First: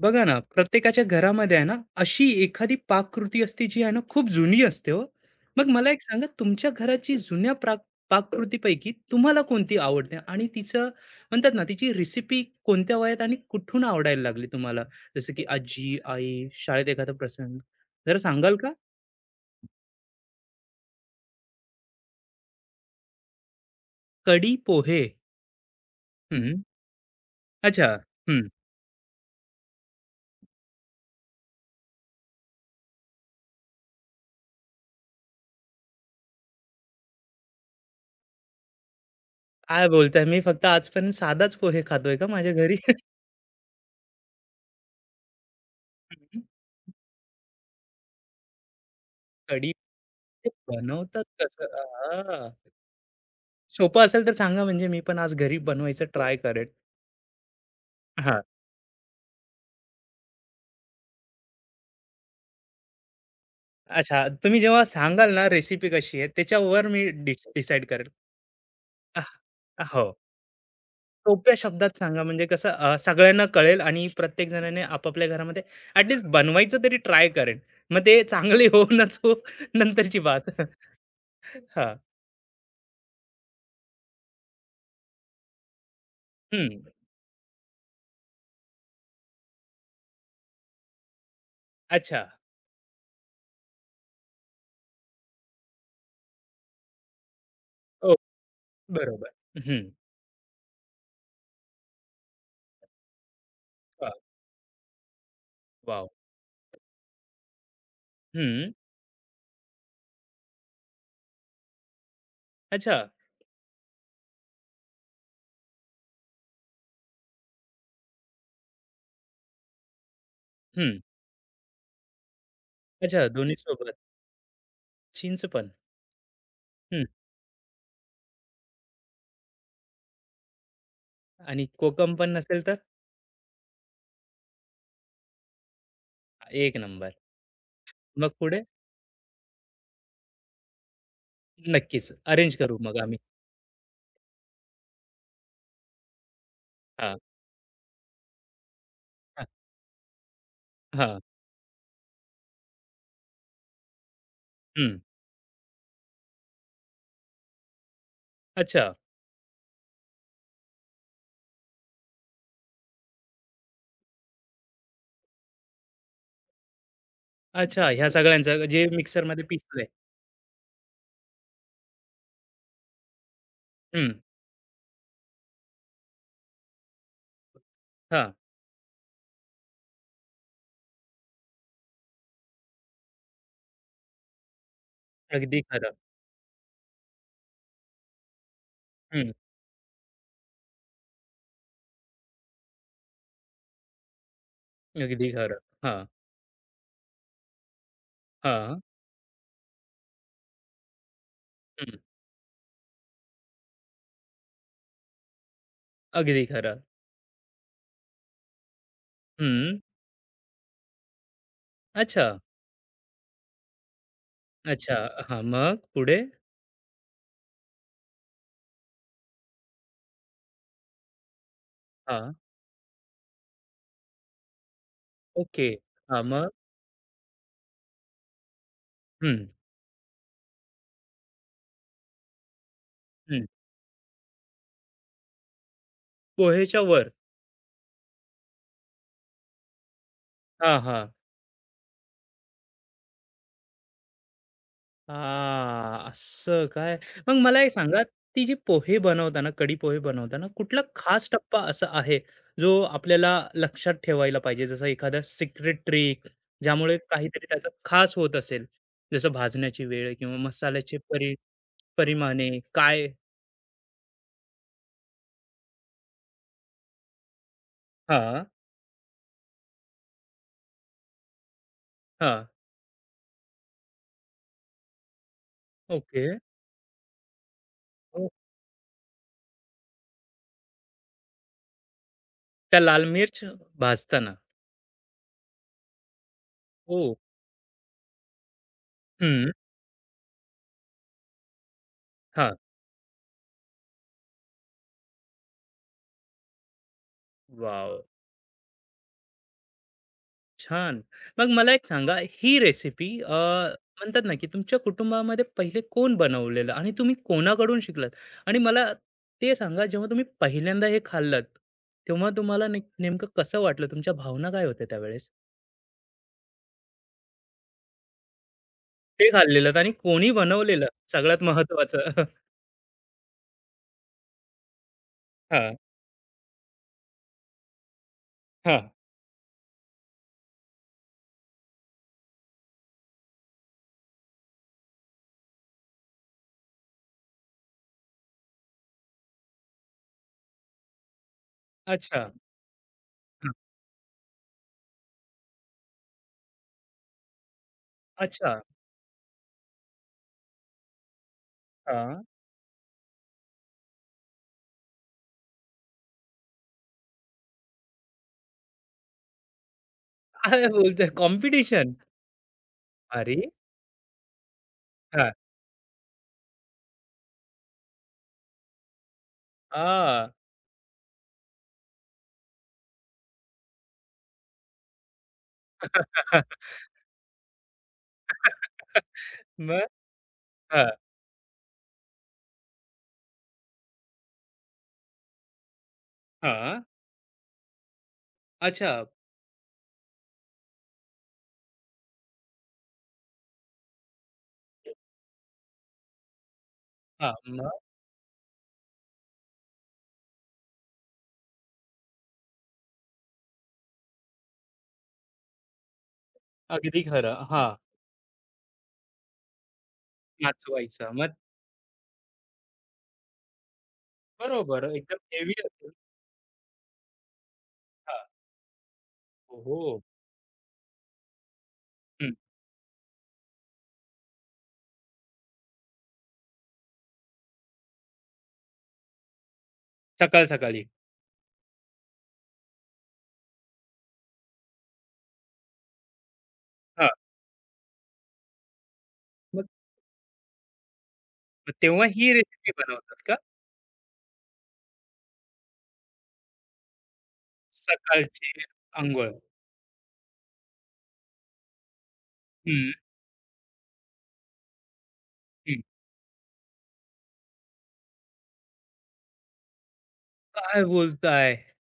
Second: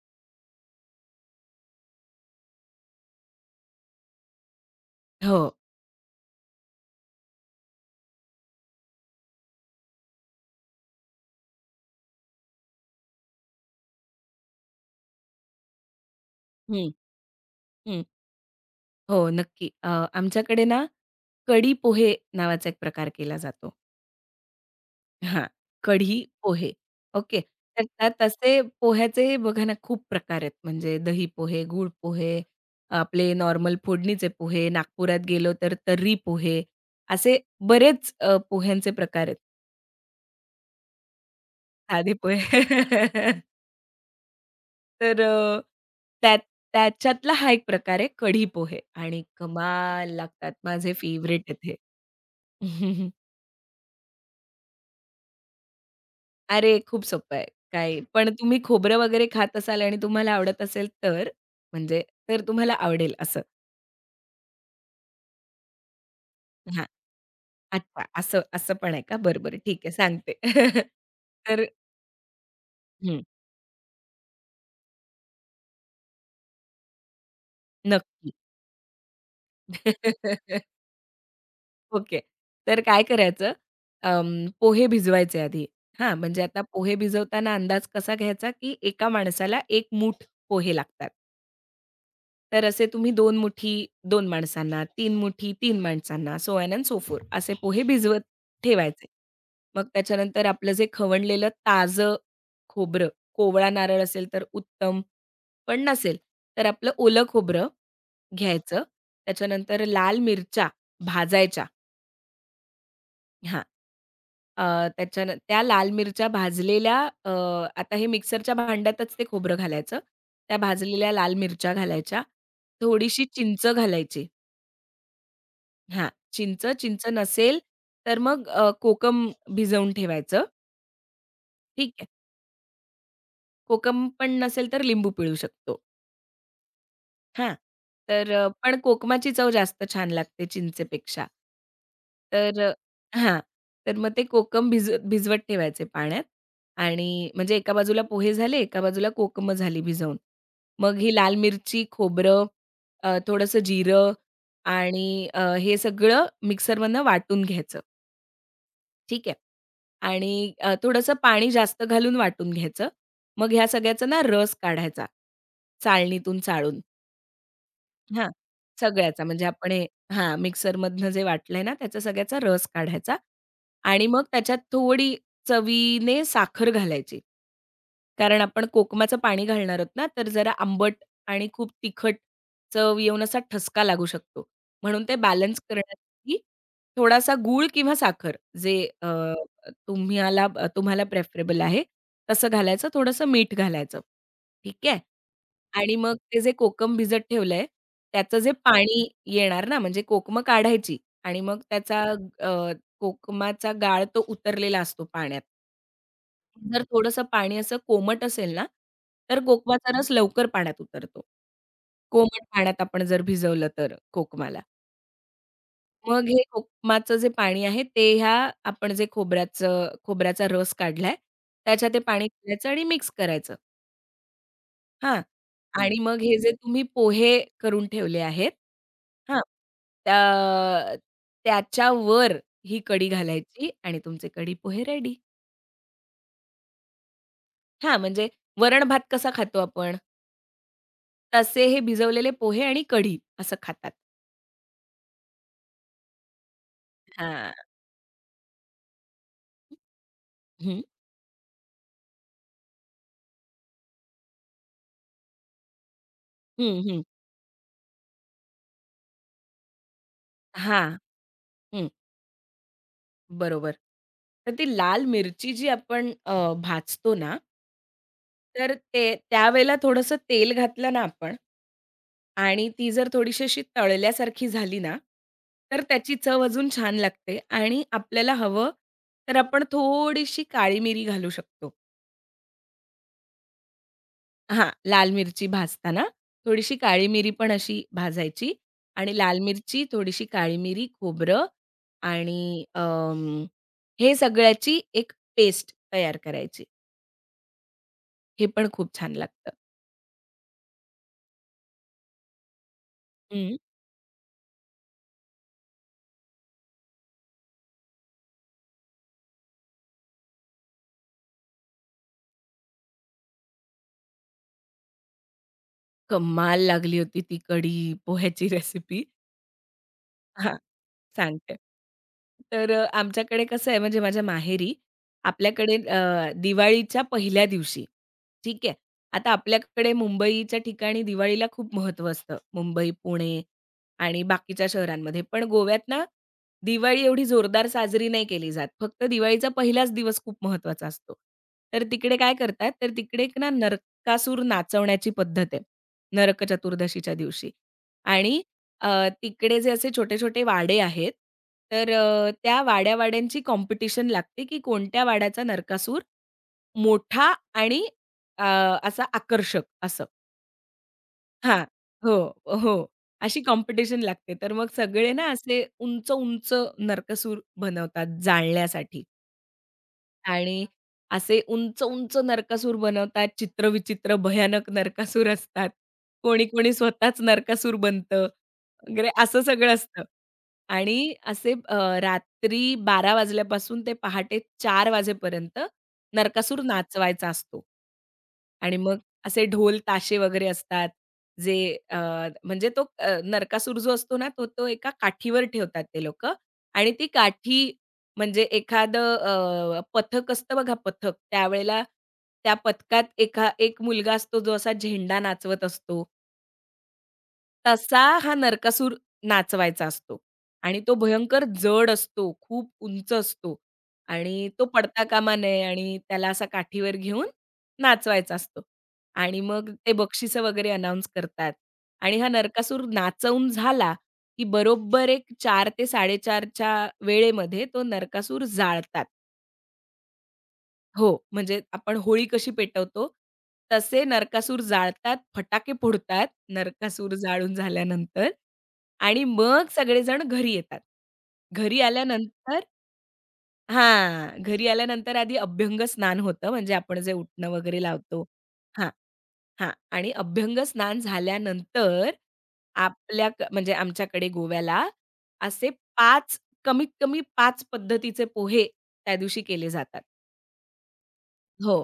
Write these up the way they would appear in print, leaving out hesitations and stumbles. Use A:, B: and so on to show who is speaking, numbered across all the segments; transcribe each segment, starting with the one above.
A: बघा ना, प्रत्येकाच्या घरामध्ये आहे ना, अशी एखादी पाककृती असते जी आहे ना, खूप जुनी असते हो.
B: हो.
A: मग मला एक सांगा तुमच्या घराची जुन्या पाककृतीपैकी तुम्हाला कोणती आवडते? आणि तिचं म्हणतात ना, तिची रेसिपी कोणत्या वयात आणि कुठून आवडायला लागली तुम्हाला? जसं की आजी, आई, शाळेत
B: हं,
A: एखादा प्रसंग?
B: हं.
A: जरा सांगाल का?
B: हो, नक्की. आमच्याकडे ना, कढी पोहे नावाचा एक प्रकार केला जातो.
A: कढी पोहे.
B: हां, कढी
A: हं.
B: पोहे. ओके. तर
A: अच्छा.
B: त्या
A: हं.
B: तसे पोह्याचे बघा ना, खूप प्रकार आहेत. म्हणजे दही पोहे, गूळ पोहे, आपले नॉर्मल फोडणीचे पोहे, नागपुरात गेलो तर तर्री पोहे, असे बरेच पोह्यांचे प्रकार आहेत.
A: काय बोलताय? मी फक्त आजपर्यंत साधाच पोहे
B: साधे
A: खातोय का माझ्या
B: पोहे.
A: घरी?
B: तर त्यात
A: हं.
B: त्याच्यातला हा एक प्रकार आहे कढी पोहे आणि
A: कढी
B: कमाल
A: ते
B: लागतात. माझे
A: बनवतात
B: फेव्हरेट आहेत
A: कसं?
B: हे.
A: आहां! सोपं असेल तर सांगा म्हणजे मी पण आज घरी बनवायचं ट्राय करेन.
B: अरे, खूप सोपं आहे. काय पण
A: हां.
B: तुम्ही खोबरं वगैरे खात असाल आणि तुम्हाला आवडत असेल तर, म्हणजे तर तुम्हाला आवडेल असं.
A: अच्छा, तुम्ही जेव्हा सांगाल ना रेसिपी कशी आहे
B: हां,
A: त्याच्यावर मी डिसाईड
B: अच्छा
A: करेल.
B: असं असं पण आहे का?
A: अ,
B: बरं, बरं ठीक आहे
A: हो.
B: सांगते.
A: सोप्या
B: तर
A: शब्दात सांगा म्हणजे कसं
B: हं,
A: सगळ्यांना कळेल आणि प्रत्येक जणाने आपापल्या घरामध्ये ॲटलीस्ट बनवायचं तरी ट्राय करेल. मग ते
B: नक्की.
A: चांगली हो नाच हो नंतरची बात. हां,
B: ओके. तर काय करायचं, अं, पोहे भिजवायचे आधी. हां, म्हणजे आता
A: हं.
B: पोहे भिजवताना अंदाज कसा घ्यायचा, की एका माणसाला एक मूठ पोहे लागतात.
A: अच्छा.
B: तर असे तुम्ही दोन मुठी दोन माणसांना, तीन मुठी तीन माणसांना, so on and so forth असे पोहे
A: ओ
B: भिजवत ठेवायचे.
A: बरोबर.
B: मग
A: हं.
B: त्याच्यानंतर आपलं जे खवणलेलं ताजं खोबरं, कोवळा नारळ
A: वाह!
B: असेल तर उत्तम, पण
A: वॉव!
B: नसेल तर आपलं ओलं खोबरं
A: हं.
B: घ्यायचं. त्याच्यानंतर लाल मिरच्या भाजायच्या.
A: अच्छा.
B: हां. अ, त्याच्यान त्या लाल मिरच्या भाजलेल्या, अ, आता हे मिक्सरच्या भांड्यातच ते खोबरं घालायचं. त्या
A: हं.
B: भाजलेल्या लाल मिरच्या घालायच्या. थोडीशी
A: अच्छा दोन्ही
B: चिंच
A: सोबत.
B: घालायची.
A: चिंच पण.
B: हां, चिंच,
A: हं.
B: चिंच नसेल तर मग कोकम भिजवून ठेवायचं.
A: आणि
B: ठीक आहे.
A: कोकम पण नसेल तर?
B: कोकम पण नसेल तर लिंबू पिळू शकतो.
A: एक नंबर.
B: हां.
A: मग
B: तर
A: पुढे?
B: पण कोकमाची चव जास्त छान लागते चिंचेपेक्षा.
A: नक्कीच. अरेंज
B: तर
A: करू मग आम्ही.
B: हां. तर मग ते कोकम भिजवत ठेवायचे पाण्यात आणि
A: हां,
B: म्हणजे एका बाजूला पोहे झाले, एका बाजूला
A: हां,
B: कोकमं झाली भिजवून. मग ही
A: हां.
B: लाल मिरची, खोबरं, थोडंसं जिरं
A: हं.
B: आणि हे सगळं मिक्सरमधनं वाटून घ्यायचं.
A: अच्छा,
B: ठीक आहे. आणि थोडंसं पाणी जास्त घालून वाटून घ्यायचं. मग ह्या सगळ्याचा ना रस काढायचा, चाळणीतून चाळून.
A: अच्छा. ह्या
B: हां,
A: सगळ्यांचं जे
B: सगळ्याचा
A: मिक्सरमध्ये
B: म्हणजे आपण
A: पिसलंय.
B: हे हां, मिक्सरमधनं जे वाटलंय ना, त्याचा सगळ्याचा रस काढायचा आणि
A: हं.
B: मग त्याच्यात थोडी चवीने साखर घालायची.
A: हां.
B: कारण आपण कोकमाचं पाणी घालणार आहोत ना, तर जरा आंबट आणि खूप तिखट चव येऊन असा ठसका लागू शकतो. म्हणून ते
A: अगदी
B: बॅलन्स
A: खरं.
B: करण्यासाठी थोडासा गूळ किंवा साखर जे अ,
A: हं.
B: तुम्हाला तुम्हाला प्रेफरेबल आहे, तसं घालायचं, थोडंसं मीठ घालायचं. ठीक आहे.
A: अगदी खरं.
B: आणि
A: हां,
B: मग ते जे कोकम भिजत ठेवलंय, त्याचं जे
A: हां.
B: पाणी येणार ना, म्हणजे कोकमं काढायची आणि मग
A: हं.
B: त्याचा अ, कोकमाचा गाळ तो उतरलेला असतो पाण्यात.
A: अगदी खरं.
B: जर थोडंसं पाणी असं कोमट असेल ना, तर
A: हं.
B: कोकमाचा रस लवकर पाण्यात उतरतो.
A: अच्छा,
B: कोमट पाण्यात आपण जर भिजवलं तर कोकमाला.
A: अच्छा. हां, मग पुढे?
B: मग हे कोकमाचं जे पाणी आहे, ते ह्या आपण जे खोबऱ्याचा रस काढलाय, त्याच्यात ते पाणी
A: हां.
B: घालायचं आणि मिक्स करायचं. हां. हं.
A: ओके.
B: आणि मग
A: हां,
B: हे
A: मग?
B: जे तुम्ही पोहे करून ठेवले आहेत,
A: हं,
B: हां. त्या त्याच्यावर ही कढी हं.
A: हं.
B: घालायची आणि तुमचे कढी पोहे रेडी.
A: पोहेच्या वर.
B: हां, म्हणजे वरण-भात कसा खातो आपण,
A: हां, हां.
B: तसे हे भिजवलेले पोहे आणि कढी असं खातात.
A: हां, असं काय? मग
B: हां.
A: मला एक सांगा, ती जी पोहे बनवताना, कढी पोहे बनवताना कुठला
B: हं.
A: खास टप्पा असा आहे, जो आपल्याला लक्षात ठेवायला पाहिजे? जसं एखादा सिक्रेट ट्रिक,
B: हं,
A: ज्यामुळे
B: हं.
A: काहीतरी त्याचं खास होत असेल, जसं भाजण्याची वेळ किंवा
B: हां.
A: मसाल्याचे परि
B: हं.
A: परिमाणे काय
B: बरोबर. तर ती लाल मिरची जी आपण भाजतो ना,
A: हां,
B: तर ते त्यावेळेला थोडंसं तेल घातलं ना आपण
A: हां.
B: आणि ती जर थोडीशी अशी तळल्यासारखी झाली ना, तर त्याची
A: ओके.
B: चव अजून छान लागते आणि
A: ओ,
B: आपल्याला हवं तर आपण थोडीशी काळी मिरी घालू शकतो.
A: त्या लाल मिर्च भाजताना.
B: हां, लाल मिरची भाजताना थोडीशी काळी
A: ओ.
B: मिरी पण अशी भाजायची आणि लाल
A: हं.
B: मिरची, थोडीशी काळी मिरी, खोबरं
A: हां.
B: आणि हे सगळ्याची एक पेस्ट तयार करायची.
A: वॉव!
B: हे पण खूप छान लागतं.
A: छान. मग मला एक सांगा, ही रेसिपी
B: हं.
A: म्हणतात ना, की तुमच्या कुटुंबामध्ये पहिले कोण बनवलेलं आणि तुम्ही कोणाकडून शिकलात? आणि मला ते सांगा, जेव्हा तुम्ही पहिल्यांदा हे खाल्लत, तेव्हा तुम्हाला नेमकं कसं वाटलं? तुमच्या भावना काय होत्या त्यावेळेस?
B: कमाल लागली होती ती कढी पोह्याची रेसिपी.
A: ते खाल्लेलं आणि कोणी
B: हां,
A: बनवलेलं सगळ्यात
B: सांगते.
A: महत्त्वाचं.
B: तर आमच्याकडे कसं आहे म्हणजे माझ्या माहेरी
A: हां,
B: आपल्याकडे दिवाळीच्या पहिल्या दिवशी, ठीक आहे.
A: हां.
B: आता आपल्याकडे मुंबईच्या ठिकाणी दिवाळीला खूप महत्त्व असतं. मुंबई, पुणे आणि बाकीच्या शहरांमध्ये. पण गोव्यात ना दिवाळी एवढी जोरदार साजरी नाही केली जात. फक्त दिवाळीचा पहिलाच दिवस खूप महत्त्वाचा असतो. तर तिकडे
A: अच्छा.
B: काय करतात, तर तिकडे एक ना
A: हां.
B: नरकासूर नाचवण्याची पद्धत आहे. नरक चतुर्दशीच्या दिवशी आणि
A: अच्छा.
B: तिकडे जे असे छोटे-छोटे वाडे आहेत, तर
A: हां.
B: त्या वाड्या-वाड्यांची कॉम्पिटिशन लागते, की कोणत्या वाड्याचा नरकासूर मोठा आणि अ, असा आकर्षक असं.
A: काय बोलताय?
B: हां.
A: कॉम्पिटिशन?
B: हो, हो.
A: अरे!
B: अशी कॉम्पिटिशन लागते. तर मग सगळे ना
A: हां.
B: असे उंच-उंच नरकासूर बनवतात जाळण्यासाठी.
A: आ.
B: आणि असे उंच, उंच नरकासूर बनवतात, चित्रविचित्र भयानक नरकासूर असतात. कोणी, कोणी स्वतःच नरकासूर बनतं वगैरे असं सगळं
A: मग?
B: असतं.
A: हां.
B: आणि असे रात्री 12:00 वाजल्यापासून ते पहाटे 4:00 वाजेपर्यंत नरकासूर
A: हां.
B: नाचवायचा असतो. आणि
A: अच्छा.
B: मग असे ढोल, ताशे वगैरे असतात, जे अ, म्हणजे नरकासूर जो असतो ना, तो तो एका काठीवर ठेवतात ते लोकं आणि ती
A: हां.
B: काठी
A: मग?
B: म्हणजे एखादं पथक असतं बघा पथक. त्यावेळेला त्या पथकात एक मुलगा असतो जो असा झेंडा नाचवत असतो.
A: अगदी खरं. हां.
B: तसा हा नरकासूर नाचवायचा असतो आणि तो
A: नाचवायचा. मग
B: भयंकर जड असतो, खूप उंच असतो आणि तो
A: बरोबर.
B: पडता
A: एकदम
B: कामा
A: हेवी
B: नये
A: असेल.
B: आणि त्याला असा काठीवर घेऊन
A: हां.
B: नाचवायचा असतो आणि
A: हो,
B: मग ते
A: हो.
B: बक्षिसं वगैरे अनाउन्स करतात आणि हा
A: हं.
B: नरकासूर नाचवून झाला, की बरोबर एक 4 ते 4:30च्या वेळेमध्ये तो नरकासूर जाळतात.
A: सकाळ-सकाळी.
B: हो, म्हणजे आपण होळी कशी पेटवतो, तसे नरकासूर जाळतात, फटाके फोडतात,
A: हां.
B: नरकासूर जाळून झाल्यानंतर आणि
A: मग
B: मग सगळेजण घरी येतात.
A: मग
B: घरी
A: तेव्हा ही
B: आल्यानंतर
A: रेसिपी बनवतात का?
B: हां, घरी आल्यानंतर आधी अभ्यंग स्नान होतं, म्हणजे आपण जे उटणं वगैरे लावतो.
A: सकाळची
B: हां,
A: अंघोळ.
B: हां आणि अभ्यंग स्नान झाल्यानंतर
A: हं,
B: म्हणजे आमच्याकडे गोव्याला असे
A: हं.
B: 5 कमीत कमी 5 पद्धतीचे पोहे त्यादिवशी केले जातात.
A: काय बोलताय?
B: हो.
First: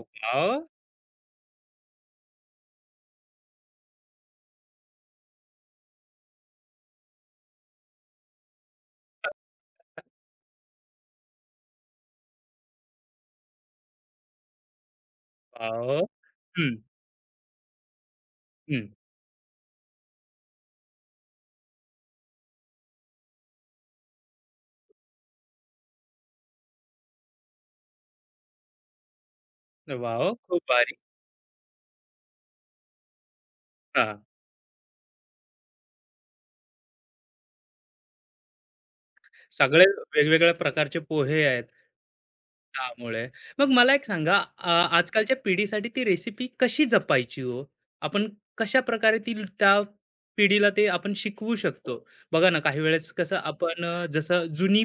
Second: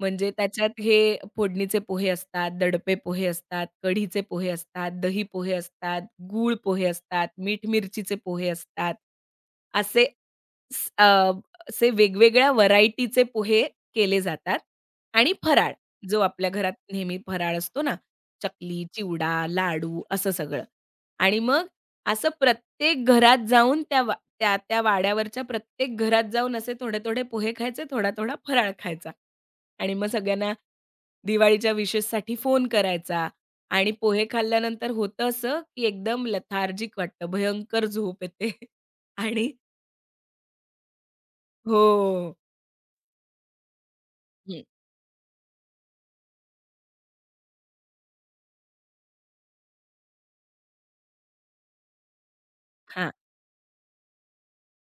B: म्हणजे त्याच्यात हे फोडणीचे पोहे असतात, दडपे पोहे असतात, कढीचे पोहे असतात, दही पोहे असतात, गूळ पोहे असतात, मीठ मिरचीचे पोहे असतात. असे स अ, असे वेगवेगळ्या व्हरायटीचे पोहे केले जातात आणि फराळ,
A: वाव,
B: जो आपल्या
A: हं,
B: घरात नेहमी फराळ असतो ना, चकली,
A: हं.
B: चिवडा, लाडू असं सगळं. आणि मग असं प्रत्येक घरात जाऊन त्या वा त्या त्या वाड्यावरच्या प्रत्येक घरात जाऊन असे थोडे-थोडे पोहे खायचे, थोडा-थोडा फराळ खायचा. आणि मग
A: वॉव!
B: सगळ्यांना
A: खूप भारी.
B: दिवाळीच्या विशेससाठी फोन करायचा आणि
A: हां.
B: पोहे खाल्ल्यानंतर होतं असं, की एकदम लेथार्जिक वाटतं, भयंकर झोप येते. आणि
A: सगळे वेगवेगळ्या प्रकारचे पोहे आहेत.
B: हो.
A: त्यामुळे. मग मला एक सांगा
B: हं,
A: आजकालच्या पिढीसाठी ती रेसिपी कशी जपायची हो? आपण कशा प्रकारे ती त्या पिढीला ते आपण शिकवू शकतो? बघा ना, काही
B: हां,
A: वेळेस कसं आपण जसं जुनी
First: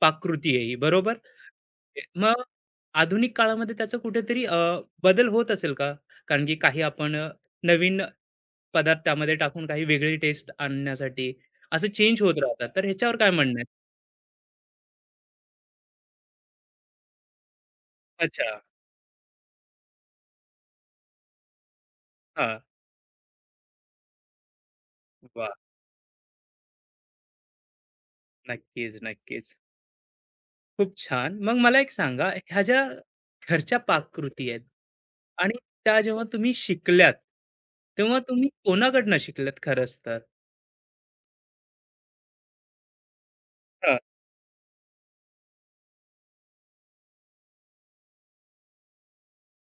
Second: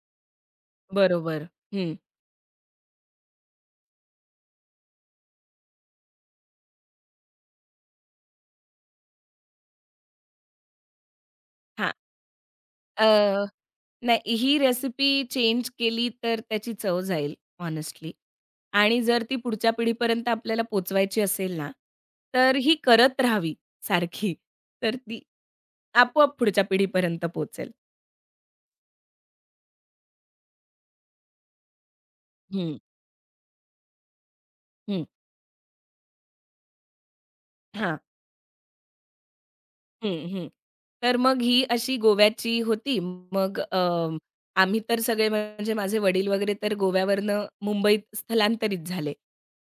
A: पाककृती आहे ही, बरोबर?
B: बरोबर. हं.
A: मग आधुनिक काळामध्ये त्याचा कुठेतरी बदल होत असेल का? कारण की काही आपण नवीन पदार्थ त्यामध्ये टाकून काही वेगळी टेस्ट आणण्यासाठी असं
B: हां,
A: चेंज होत राहतात. तर ह्याच्यावर काय
B: अ,
A: म्हणणं आहे?
B: नाही ही रेसिपी चेंज केली तर त्याची चव जाईल हॉनेस्टली
A: अच्छा.
B: आणि जर ती पुढच्या पिढीपर्यंत आपल्याला पोहोचवायची असेल ना, तर
A: हां.
B: ही करत राहावी सारखी. तर ती
A: वाह!
B: आपोआप पुढच्या पिढीपर्यंत पोहोचेल.
A: नक्कीच, नक्कीच. खूप छान. मग मला एक सांगा, ह्या
B: हं,
A: ज्या घरच्या पाककृती आहेत
B: हं.
A: आणि त्या जेव्हा तुम्ही शिकल्यात,
B: हां.
A: तेव्हा तुम्ही कोणाकडनं शिकल्यात खरंच तर?
B: हं, हं. तर मग ही अशी गोव्याची होती. मग
A: हां.
B: आम्ही तर सगळे म्हणजे माझे वडील वगैरे तर गोव्यावरनं मुंबईत स्थलांतरित झाले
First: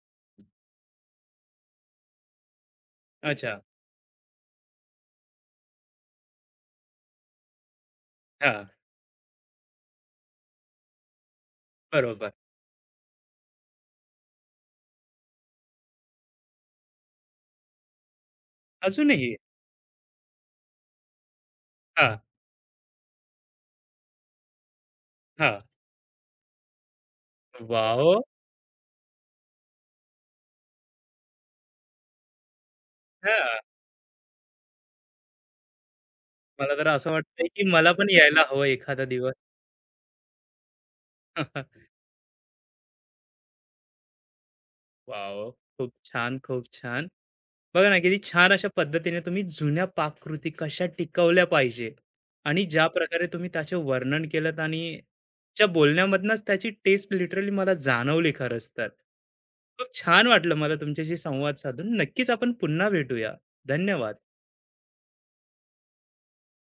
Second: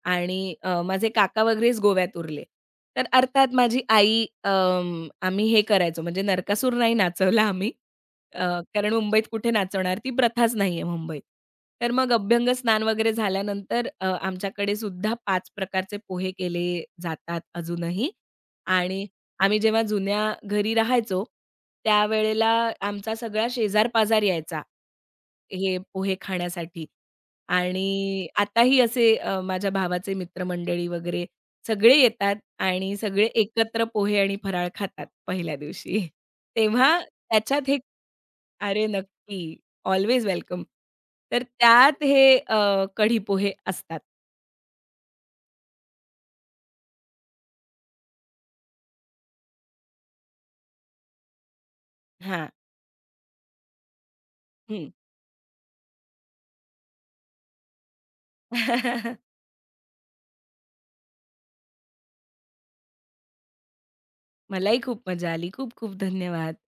B: आणि माझे काका वगैरेच गोव्यात उरले. तर अर्थात
A: अच्छा.
B: माझी आई आम्ही हे करायचो म्हणजे नरकासूर नाही नाचवला आम्ही. अ,
A: हां.
B: कारण मुंबईत कुठे नाचवणार, ती प्रथाच नाहीये मुंबईत. तर मग
A: बरोबर.
B: अभ्यंग स्नान वगैरे झाल्यानंतर आमच्याकडे सुद्धा 5 प्रकारचे पोहे केले जातात अजूनही आणि
A: अजूनही?
B: आम्ही जेव्हा जुन्या घरी राहायचो,
A: हां,
B: त्यावेळेला आमचा सगळा शेजार-पाजार यायचा,
A: हां.
B: हे पोहे खाण्यासाठी
A: वॉव!
B: आणि आताही असे माझ्या भावाचे मित्रमंडळी वगैरे सगळे येतात आणि सगळे
A: हां.
B: एकत्र पोहे आणि फराळ खातात पहिल्या दिवशी.
A: मला तर
B: तेव्हा
A: असं वाटतंय, की
B: त्याच्यात हे
A: मला पण यायला हवं
B: अरे
A: एखादा दिवस.
B: नक्की, अल्वेज वेलकम. तर त्यात हे कढी पोहे असतात.
A: वॉव! खूप छान, खूप छान. बघा ना, किती छान अशा पद्धतीने तुम्ही जुन्या पाककृती कशा टिकवल्या पाहिजे
B: हां.
A: आणि ज्या प्रकारे तुम्ही त्याचे वर्णन केलं आणि
B: हं.
A: त्या बोलण्यामधनंच त्याची टेस्ट लिटरली मला जाणवली खरंच तर. खूप छान वाटलं मला तुमच्याशी संवाद साधून. नक्कीच आपण पुन्हा भेटूया. धन्यवाद.
B: मलाही खूप मजा आली. खूप खूप धन्यवाद.